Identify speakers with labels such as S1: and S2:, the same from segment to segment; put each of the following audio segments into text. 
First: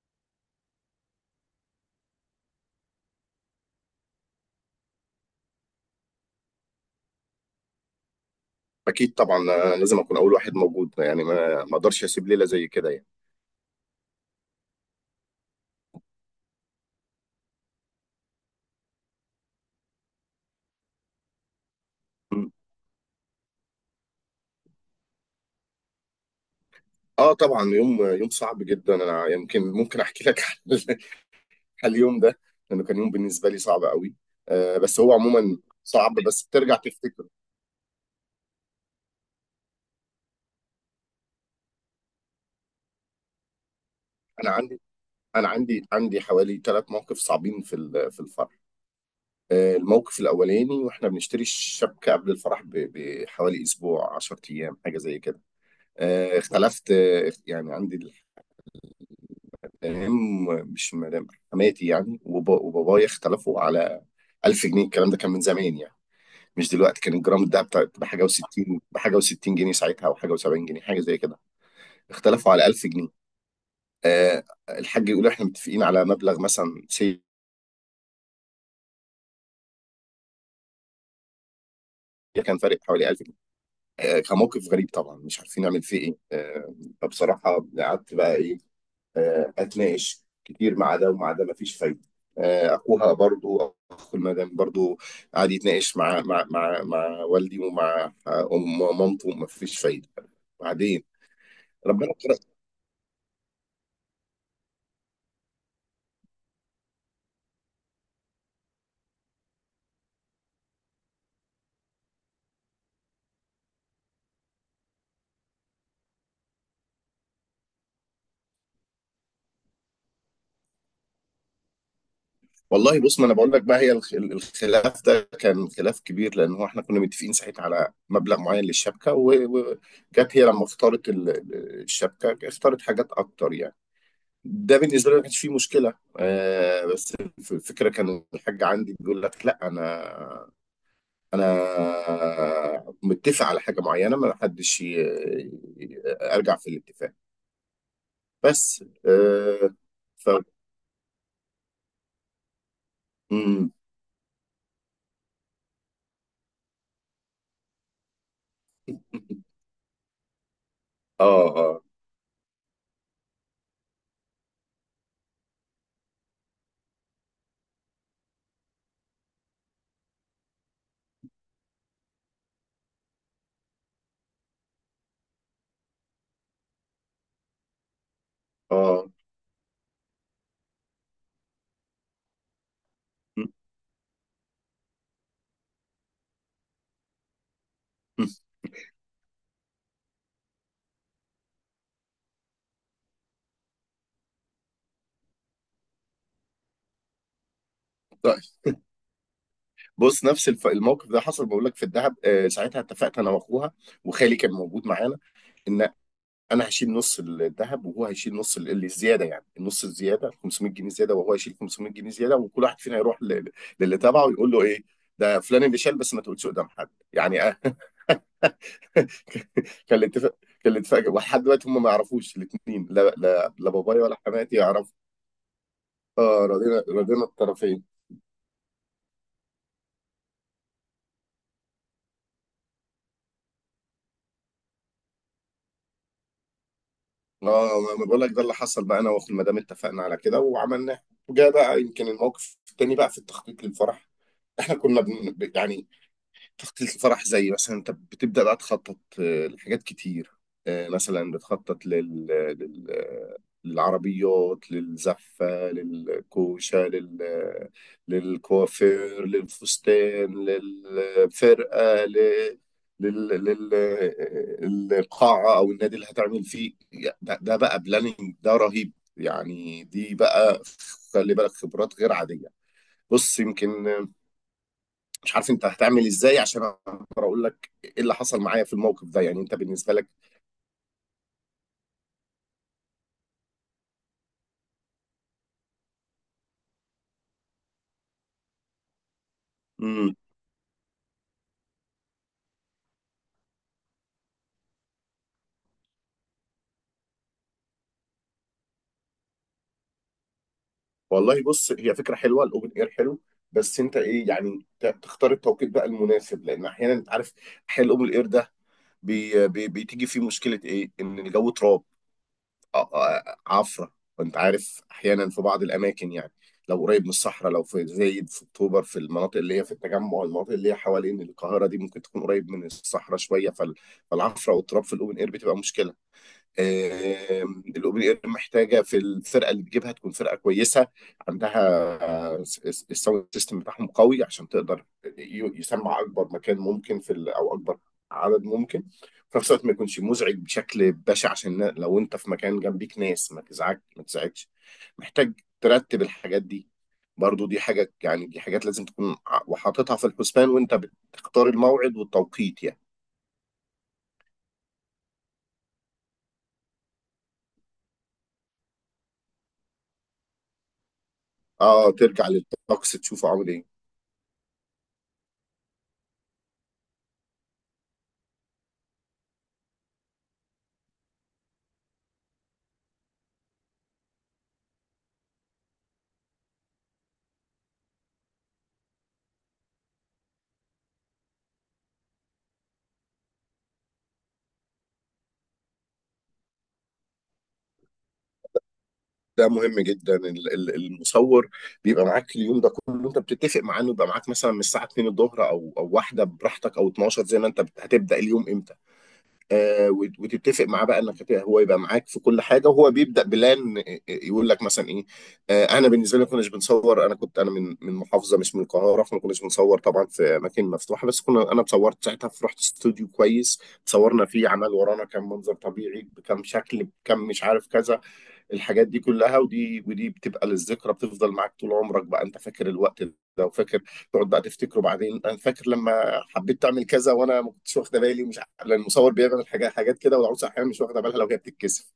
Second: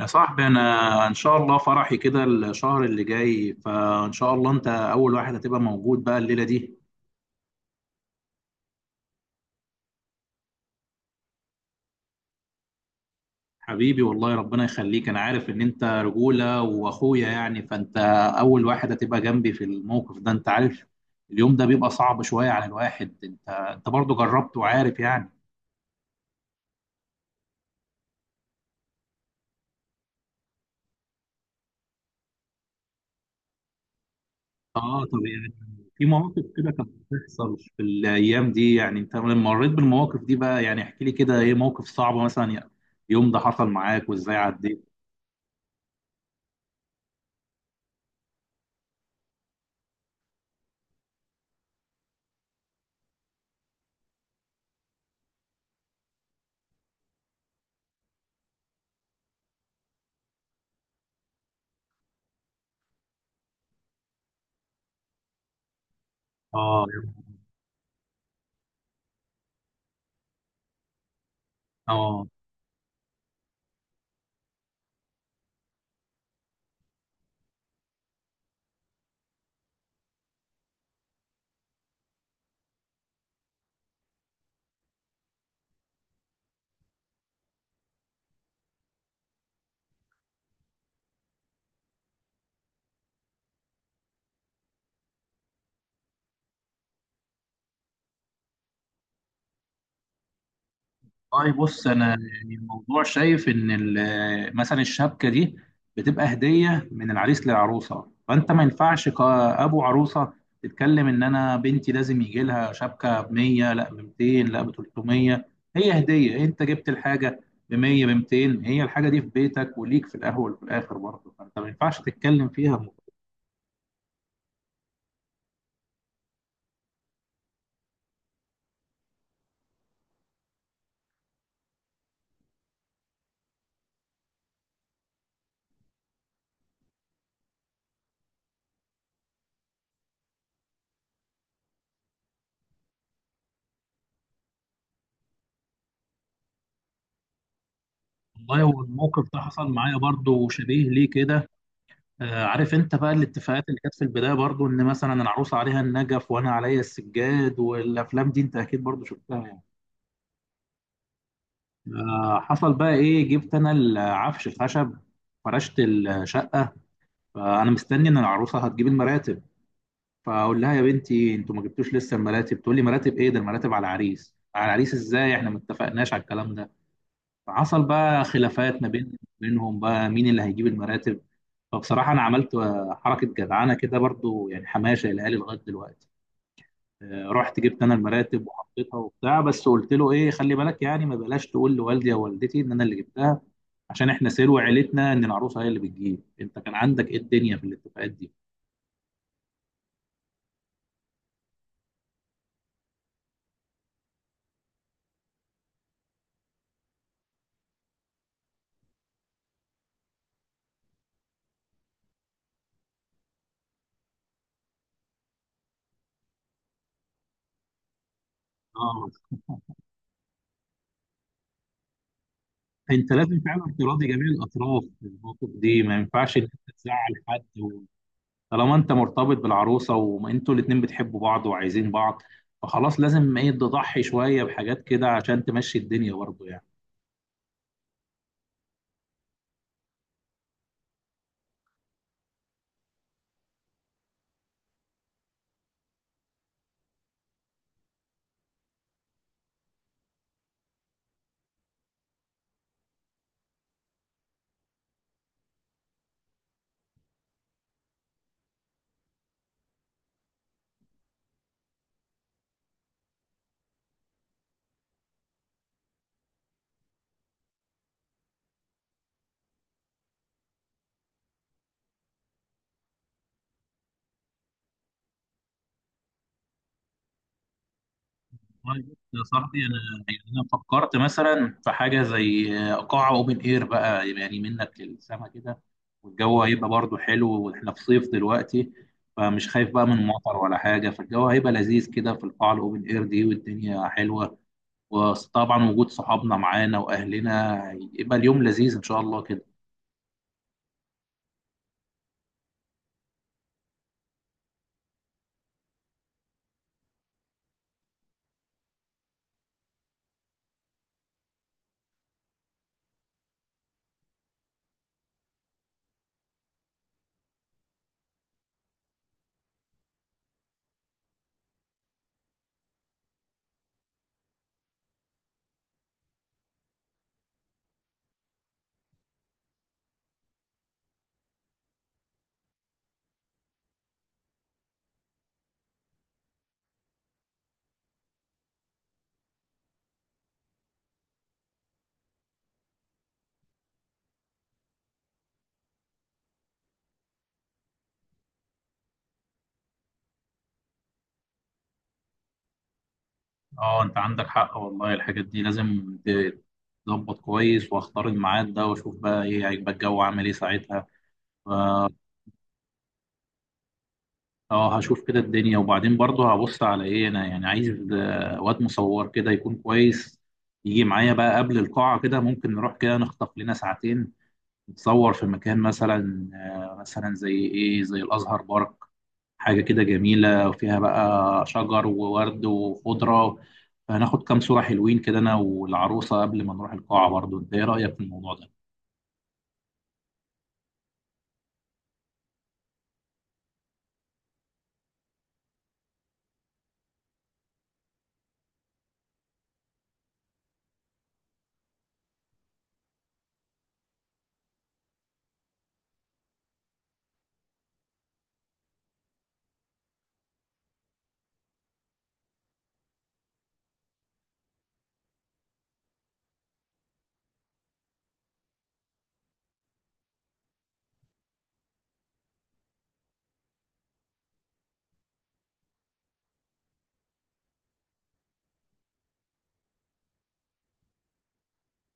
S1: يا صاحبي، انا ان شاء الله فرحي كده الشهر اللي جاي، فان شاء الله انت اول واحد هتبقى موجود بقى الليله دي.
S2: اكيد طبعا. أنا لازم اكون اول واحد موجود يعني ما اقدرش اسيب ليله زي كده يعني.
S1: حبيبي، والله ربنا يخليك. انا عارف ان انت رجوله واخويا يعني، فانت اول واحد هتبقى جنبي في الموقف ده، انت عارف. اليوم ده بيبقى صعب
S2: م.
S1: شويه على الواحد. انت برضه جربت وعارف يعني.
S2: اه طبعا، يوم يوم صعب جدا. انا يمكن ممكن احكي لك على ال- على اليوم ده، لانه كان يوم بالنسبه لي صعب قوي. بس
S1: اه،
S2: هو
S1: طب يعني
S2: عموما
S1: في
S2: صعب، بس
S1: مواقف كده
S2: بترجع
S1: كانت
S2: تفتكره.
S1: بتحصل في الايام دي، يعني انت لما مريت بالمواقف دي بقى، يعني احكي لي كده ايه موقف صعب مثلا يعني، اليوم ده حصل معاك وازاي
S2: انا عندي
S1: عديت؟
S2: انا عندي عندي حوالي ثلاث مواقف صعبين في الفرح. الموقف الاولاني، واحنا بنشتري الشبكه قبل الفرح بحوالي اسبوع، 10 ايام، حاجه زي كده. اختلفت، يعني عندي، فاهم؟ مش مدام حماتي يعني وبابايا اختلفوا على 1000 جنيه. الكلام ده كان من زمان يعني، مش
S1: اه،
S2: دلوقتي. كان الجرام ده بحاجه و60 جنيه ساعتها، او حاجه و70 جنيه، حاجه زي كده.
S1: اه،
S2: اختلفوا على 1000 جنيه. الحاج يقول احنا متفقين على مبلغ مثلا سي، كان فارق حوالي 1000 جنيه. كان موقف غريب طبعا، مش عارفين نعمل فيه ايه. فبصراحه، قعدت بقى ايه، اتناقش كتير مع ده ومع ده، مفيش فايده. اخوها برضو، اخو المدام برضو، قعد يتناقش مع والدي ومع، ام مامته، مفيش فايده. بعدين
S1: طيب بص، انا
S2: ربنا كرم.
S1: يعني الموضوع شايف ان مثلا الشبكه دي بتبقى هديه من العريس للعروسه، فانت ما ينفعش كابو عروسه تتكلم ان انا بنتي لازم يجي لها شبكه ب 100، لا ب 200، لا ب 300. هي هديه، انت جبت الحاجه ب 100 ب 200، هي الحاجه دي في بيتك وليك في الاول وفي الاخر برضه، فانت ما ينفعش تتكلم فيها.
S2: والله بص، ما انا بقول لك بقى، هي الخلاف ده كان خلاف كبير، لان هو احنا كنا متفقين ساعتها على مبلغ معين للشبكه، وجت هي لما اختارت الشبكه، اختارت حاجات اكتر يعني. ده بالنسبه لي ما كانش فيه مشكله. بس الفكره، كان الحاج عندي بيقول لك: لا، انا، انا متفق على حاجه معينه، ما حدش ي- ارجع في الاتفاق.
S1: والله،
S2: بس.
S1: والموقف ده حصل
S2: آه
S1: معايا
S2: ف
S1: برضه شبيه ليه كده. آه، عارف انت بقى الاتفاقات
S2: مم.
S1: اللي كانت في البداية برضو ان مثلا العروسة عليها النجف وانا عليا السجاد والافلام دي، انت اكيد برضو شفتها يعني.
S2: اه اه.
S1: آه، حصل بقى ايه، جبت انا العفش خشب، فرشت الشقة، فانا مستني ان العروسة هتجيب المراتب. فاقول لها يا بنتي انتوا ما جبتوش لسه المراتب؟ تقول لي مراتب ايه؟ ده المراتب على العريس، على العريس ازاي؟ احنا ما اتفقناش على الكلام ده. فحصل بقى خلافات ما
S2: اه
S1: بينهم بقى مين اللي هيجيب المراتب. فبصراحة أنا عملت حركة
S2: مم.
S1: جدعانة كده برضو، يعني حماية شايلها لي لغاية دلوقتي. آه، رحت جبت أنا المراتب وحطيتها وبتاع، بس قلت له إيه، خلي بالك يعني ما بلاش تقول لوالدي أو والدتي إن أنا اللي جبتها، عشان إحنا سلو عيلتنا إن العروسة هي اللي بتجيب. أنت كان عندك إيه الدنيا في الاتفاقات دي؟
S2: طيب، بص. نفس الموقف ده حصل، بقول لك في الدهب. ساعتها اتفقت انا واخوها، وخالي كان موجود معانا، ان انا هشيل نص الذهب، وهو هيشيل نص اللي الزياده، يعني النص الزياده 500 جنيه زياده، وهو هيشيل 500 جنيه زياده، وكل واحد فينا يروح للي تبعه يقول له ايه: ده فلان اللي شال، بس ما تقولش قدام حد يعني.
S1: آه،
S2: كان الاتفاق. ولحد دلوقتي هم ما يعرفوش، الاثنين، لا
S1: أنت لازم
S2: لا لا،
S1: فعلا
S2: بابايا
S1: تراضي
S2: ولا
S1: جميع
S2: حماتي
S1: الأطراف
S2: يعرفوا.
S1: في الموقف دي، ما ينفعش إن
S2: اه،
S1: أنت
S2: رضينا،
S1: تزعل
S2: رضينا
S1: حد.
S2: الطرفين.
S1: طالما انت مرتبط بالعروسه وانتوا الاتنين بتحبوا بعض وعايزين بعض، فخلاص لازم ايه تضحي شويه بحاجات كده عشان تمشي الدنيا برضه يعني.
S2: اه، ما بقول لك، ده اللي حصل بقى. انا واخو المدام اتفقنا على كده وعملناه. وجا بقى يمكن الموقف التاني بقى في التخطيط للفرح. احنا كنا يعني، تخطيط الفرح، زي مثلا انت بتبدأ بقى تخطط لحاجات كتير. مثلا بتخطط للعربيات، للزفة، للكوشة، للكوافير، للفستان، للفرقة، القاعة أو النادي اللي هتعمل فيه. ده بقى بلاننج، ده رهيب يعني. دي بقى، خلي بالك، خبرات غير عادية. بص، يمكن مش عارف انت هتعمل ازاي، عشان اقدر اقول لك ايه اللي حصل معايا في
S1: والله بص
S2: الموقف ده،
S1: يا
S2: يعني انت
S1: صاحبي، انا
S2: بالنسبه لك.
S1: يعني انا فكرت مثلا في حاجه زي قاعه اوبن اير بقى، يعني منك للسما كده، والجو هيبقى برضه حلو واحنا في صيف دلوقتي، فمش خايف بقى من
S2: امم.
S1: مطر ولا حاجه، فالجو هيبقى لذيذ كده في القاعه الاوبن اير دي والدنيا حلوه. وطبعا وجود صحابنا معانا واهلنا يبقى اليوم لذيذ ان شاء الله كده.
S2: والله بص، هي فكره حلوه، الاوبن اير حلو. بس انت ايه يعني، تختار التوقيت بقى المناسب، لان احيانا انت عارف، احيانا الاوبن اير ده بي بي بتيجي فيه مشكله ايه، ان الجو تراب، عفره. وانت عارف احيانا في بعض الاماكن يعني، لو قريب من الصحراء، لو في زايد، في اكتوبر، في المناطق اللي هي في التجمع، المناطق اللي هي حوالين القاهره دي، ممكن تكون قريب من الصحراء شويه، فالعفره والتراب في الاوبن اير بتبقى مشكله. الاوبن اير محتاجه، في الفرقه اللي تجيبها تكون فرقه كويسه، عندها الساوند سيستم بتاعهم قوي، عشان تقدر يسمع اكبر مكان ممكن في او اكبر عدد ممكن، في نفس الوقت ما يكونش مزعج بشكل بشع، عشان لو انت في مكان جنبيك ناس، ما تزعجش. محتاج ترتب الحاجات دي. برضو دي حاجة، يعني دي حاجات لازم تكون وحاططها في الحسبان، وانت بتختار الموعد والتوقيت يعني.
S1: اه، انت عندك حق والله. الحاجات دي لازم تظبط كويس، واختار الميعاد ده واشوف بقى ايه هيبقى الجو عامل ايه ساعتها. ف-
S2: اه، ترجع للطقس تشوفه عامل ايه.
S1: اه، هشوف كده الدنيا، وبعدين برضه هبص على ايه، انا يعني عايز واد مصور كده يكون كويس، يجي معايا بقى قبل القاعة، كده ممكن نروح كده نخطف لنا ساعتين نتصور في مكان مثلا زي ايه زي الازهر بارك. حاجة كده جميلة وفيها بقى شجر وورد وخضرة، فهناخد كام صورة حلوين كده أنا والعروسة قبل ما نروح القاعة. برضو أنت إيه رأيك في الموضوع ده؟
S2: ده مهم جدا، المصور بيبقى معاك اليوم ده كله. انت بتتفق معاه انه يبقى معاك، مثلا من الساعه 2 الظهر، او واحده براحتك، او 12، زي ما انت هتبدا اليوم امتى. وتتفق معاه بقى انك هو يبقى معاك في كل حاجه. وهو بيبدا بلان، يقول لك مثلا ايه. انا بالنسبه لي ما كناش بنصور. انا كنت انا من محافظه، مش من القاهره، فما كناش بنصور طبعا في اماكن مفتوحه. بس كنا، انا اتصورت ساعتها، في، رحت استوديو كويس، اتصورنا فيه، عمل ورانا كام منظر طبيعي بكام شكل بكام، مش عارف كذا. الحاجات دي كلها، ودي بتبقى للذكرى، بتفضل معاك طول عمرك. بقى انت فاكر الوقت ده وفاكر، تقعد بقى تفتكره بعدين. انا فاكر لما حبيت تعمل كذا وانا ما كنتش واخده بالي، مش لان المصور بيعمل حاجات، كده، والعروسه احيانا مش واخده بالها لو هي بتتكسف.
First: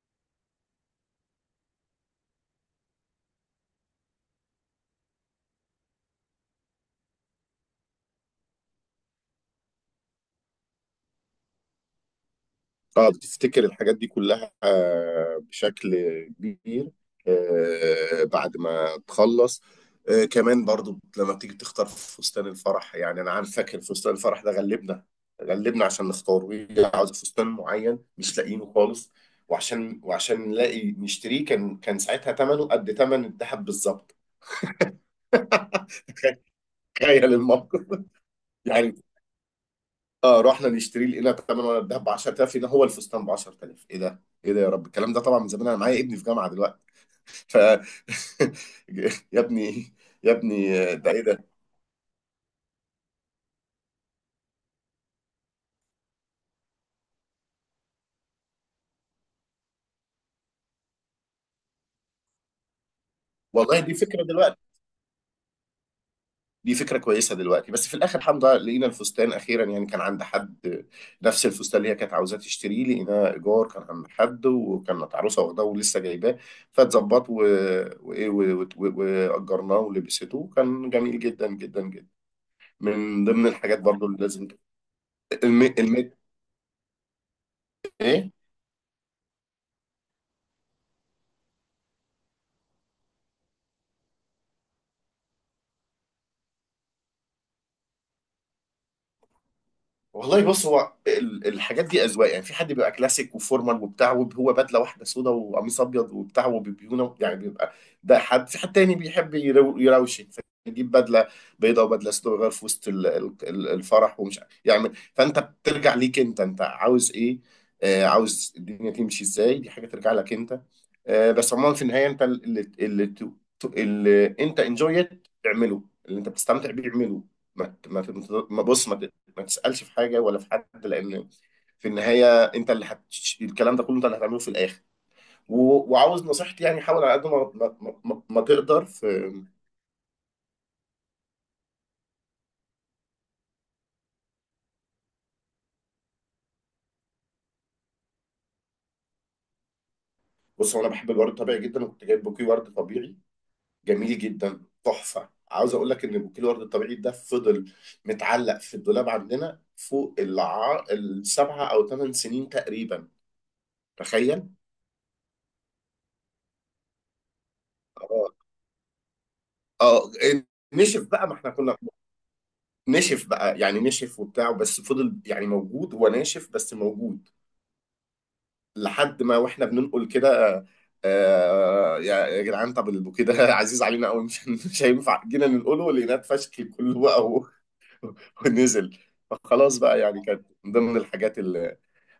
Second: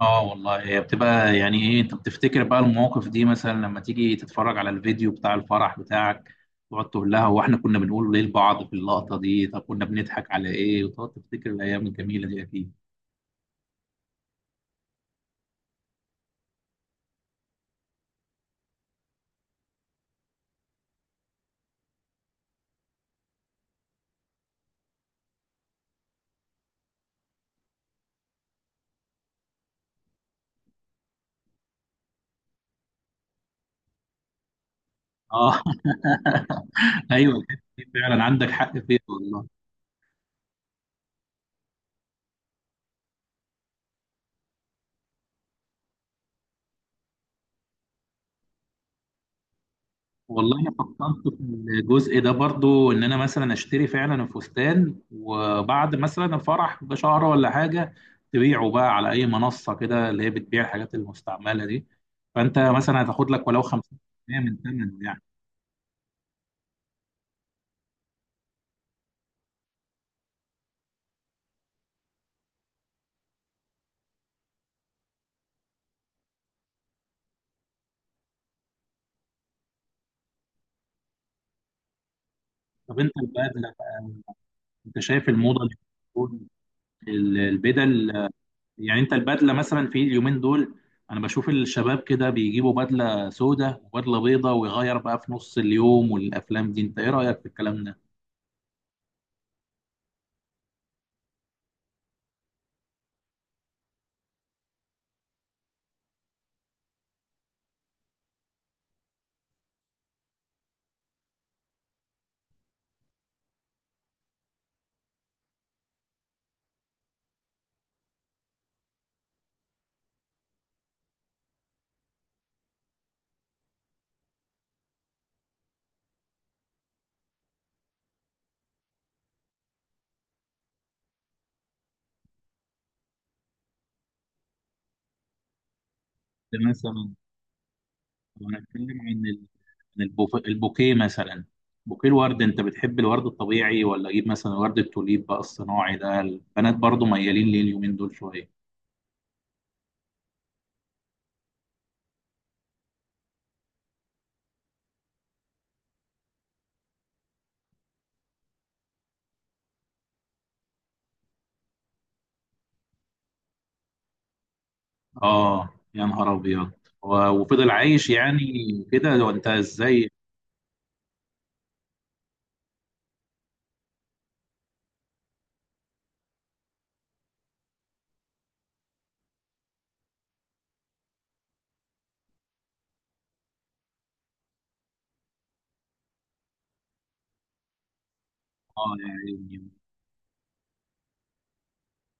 S1: آه والله، هي بتبقى يعني إيه. أنت بتفتكر بقى المواقف دي مثلا لما تيجي تتفرج على الفيديو بتاع الفرح بتاعك، تقعد تقول لها هو إحنا كنا بنقول إيه لبعض في اللقطة دي؟ طب كنا بنضحك على إيه؟ وتقعد تفتكر الأيام الجميلة دي أكيد.
S2: اه بتفتكر الحاجات دي كلها، بشكل كبير، بعد ما تخلص. كمان برضو، لما بتيجي تختار فستان الفرح، يعني انا عارف، فاكر فستان الفرح ده غلبنا، عشان نختاره. هي عاوزه فستان معين مش لاقيينه خالص، وعشان نلاقي نشتريه، كان ساعتها ثمنه قد ثمن الذهب بالظبط.
S1: آه.
S2: تخيل
S1: أيوه، الحتة دي
S2: الموقف
S1: فعلا عندك حق
S2: يعني.
S1: فيها والله.
S2: اه، رحنا نشتري، لقينا تمن ورق الذهب ب 10000، لقينا هو الفستان ب 10000. ايه ده؟ ايه ده يا رب؟ الكلام ده طبعا من زمان، انا معايا ابني في جامعه دلوقتي. ف يا ابني، يا
S1: والله
S2: ابني،
S1: انا
S2: ده ايه
S1: فكرت في
S2: ده؟
S1: الجزء ده برضو، ان انا مثلا اشتري فعلا الفستان وبعد مثلا الفرح بشهر ولا حاجه تبيعه بقى على اي منصه كده اللي هي بتبيع الحاجات المستعمله دي، فانت مثلا هتاخد لك ولو
S2: والله،
S1: 50% من ثمنه يعني.
S2: دي فكره كويسه دلوقتي. بس في الاخر الحمد لله لقينا الفستان اخيرا، يعني كان عند حد، نفس الفستان اللي هي كانت عاوزاه تشتريه، لقيناه ايجار، كان عند حد، وكانت عروسه واخداه ولسه جايباه. فاتظبط واجرناه ولبسته، وكان جميل جدا جدا جدا.
S1: طب انت
S2: من ضمن
S1: البدله،
S2: الحاجات برضو اللي لازم.
S1: انت شايف الموضه دي
S2: الميت الميت.
S1: بتكون البدل،
S2: ايه،
S1: يعني انت البدله مثلا في اليومين دول انا بشوف الشباب كده بيجيبوا بدله سوداء وبدله بيضاء ويغير بقى في نص اليوم والافلام دي، انت ايه رايك في الكلام ده؟
S2: والله بص، هو الحاجات دي اذواق يعني. في حد بيبقى كلاسيك وفورمال وبتاع، وهو بدله واحده سودا وقميص ابيض وبتاع وبيونه، يعني بيبقى ده حد. في حد تاني بيحب يروشن، فيجيب بدله بيضاء وبدله سودا، ويغير في وسط الفرح، ومش عارف يعمل. فانت بترجع ليك انت، عاوز ايه، عاوز الدنيا تمشي ازاي. دي حاجه ترجع لك انت. بس عموما في النهايه، انت اللي انت انجويت اعمله، اللي انت بتستمتع بيه اعمله. ما ت- ما ت- ما- بص ما ما تسألش في حاجة ولا في حد، لأن في النهاية أنت الكلام ده كله أنت اللي هتعمله في الآخر. و... وعاوز نصيحتي يعني، حاول على
S1: مثلا
S2: قد ما ما
S1: لو
S2: تقدر
S1: هنتكلم عن
S2: في.
S1: ال- عن البوكيه مثلا، بوكيه الورد، انت بتحب الورد الطبيعي ولا اجيب مثلا ورد التوليب بقى الصناعي ده، البنات برضو ميالين ليه اليومين دول شويه؟
S2: بص، هو أنا بحب الورد الطبيعي جدا، وكنت جايب بوكيه ورد طبيعي جميل جدا، تحفة. عاوز أقول لك إن بوكيه الورد الطبيعي ده فضل متعلق في الدولاب عندنا فوق 7 أو 8 سنين تقريبا. تخيل.
S1: اه، يا نهار ابيض. و- وفضل عايش
S2: اه
S1: يعني كده. وانت ازاي؟
S2: اه. نشف بقى، ما احنا كنا نشف بقى يعني نشف وبتاع، بس فضل يعني موجود، هو ناشف بس موجود، لحد ما، واحنا بننقل كده. آه، يا جدعان، طب البوكيه ده عزيز علينا قوي، مش مش هينفع. جينا ننقله لقيناه اتفشكل كله بقى،
S1: اه
S2: ونزل.
S1: يعني.
S2: فخلاص بقى، يعني كانت من ضمن الحاجات.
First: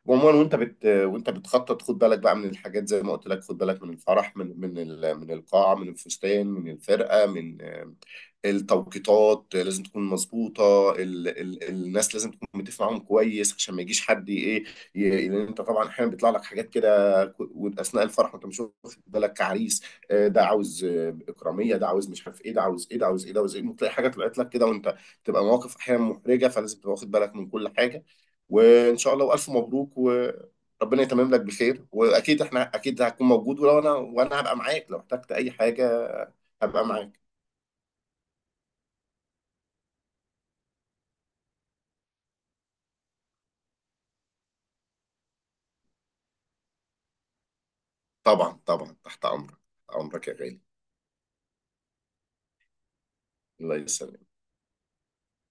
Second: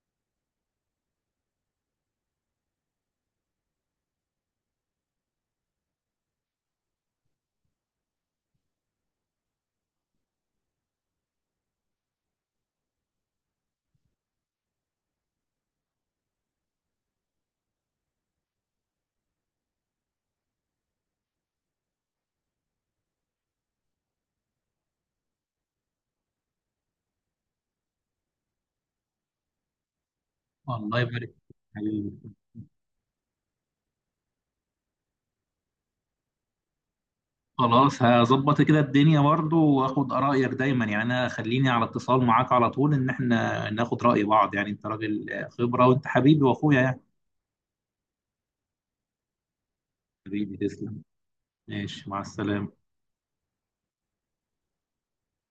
S2: عموما وانت وانت بتخطط، خد بالك بقى من الحاجات زي ما قلت لك. خد بالك من الفرح، من من القاعه، من الفستان، من الفرقه، من، التوقيتات لازم تكون مظبوطه، الناس لازم تكون متفق معاهم كويس، عشان ما يجيش حد ايه، لان انت طبعا احيانا بيطلع لك حاجات كده واثناء الفرح وانت مش واخد بالك كعريس. ده عاوز اكراميه، ده عاوز مش عارف ايه، ده عاوز ايه، ده عاوز ايه، ده عاوز ايه، ممكن تلاقي حاجه طلعت لك كده وانت تبقى. مواقف احيانا محرجه، فلازم تبقى واخد بالك من كل حاجه. وان شاء الله، والف مبروك،
S1: الله
S2: وربنا يتمم
S1: يبارك
S2: لك
S1: فيك
S2: بخير.
S1: حبيبي.
S2: واكيد احنا، هتكون موجود، ولو، انا هبقى معاك لو احتجت اي حاجه، هبقى معاك.
S1: خلاص، هظبط كده الدنيا برضو، واخد ارائك دايما يعني. انا خليني على اتصال معاك على طول، ان احنا ناخد راي بعض يعني، انت راجل خبره وانت حبيبي واخويا يعني.
S2: طبعا طبعا، تحت امرك، تحت امرك يا
S1: حبيبي
S2: غالي.
S1: تسلم، ماشي مع السلامه.
S2: الله يسلمك.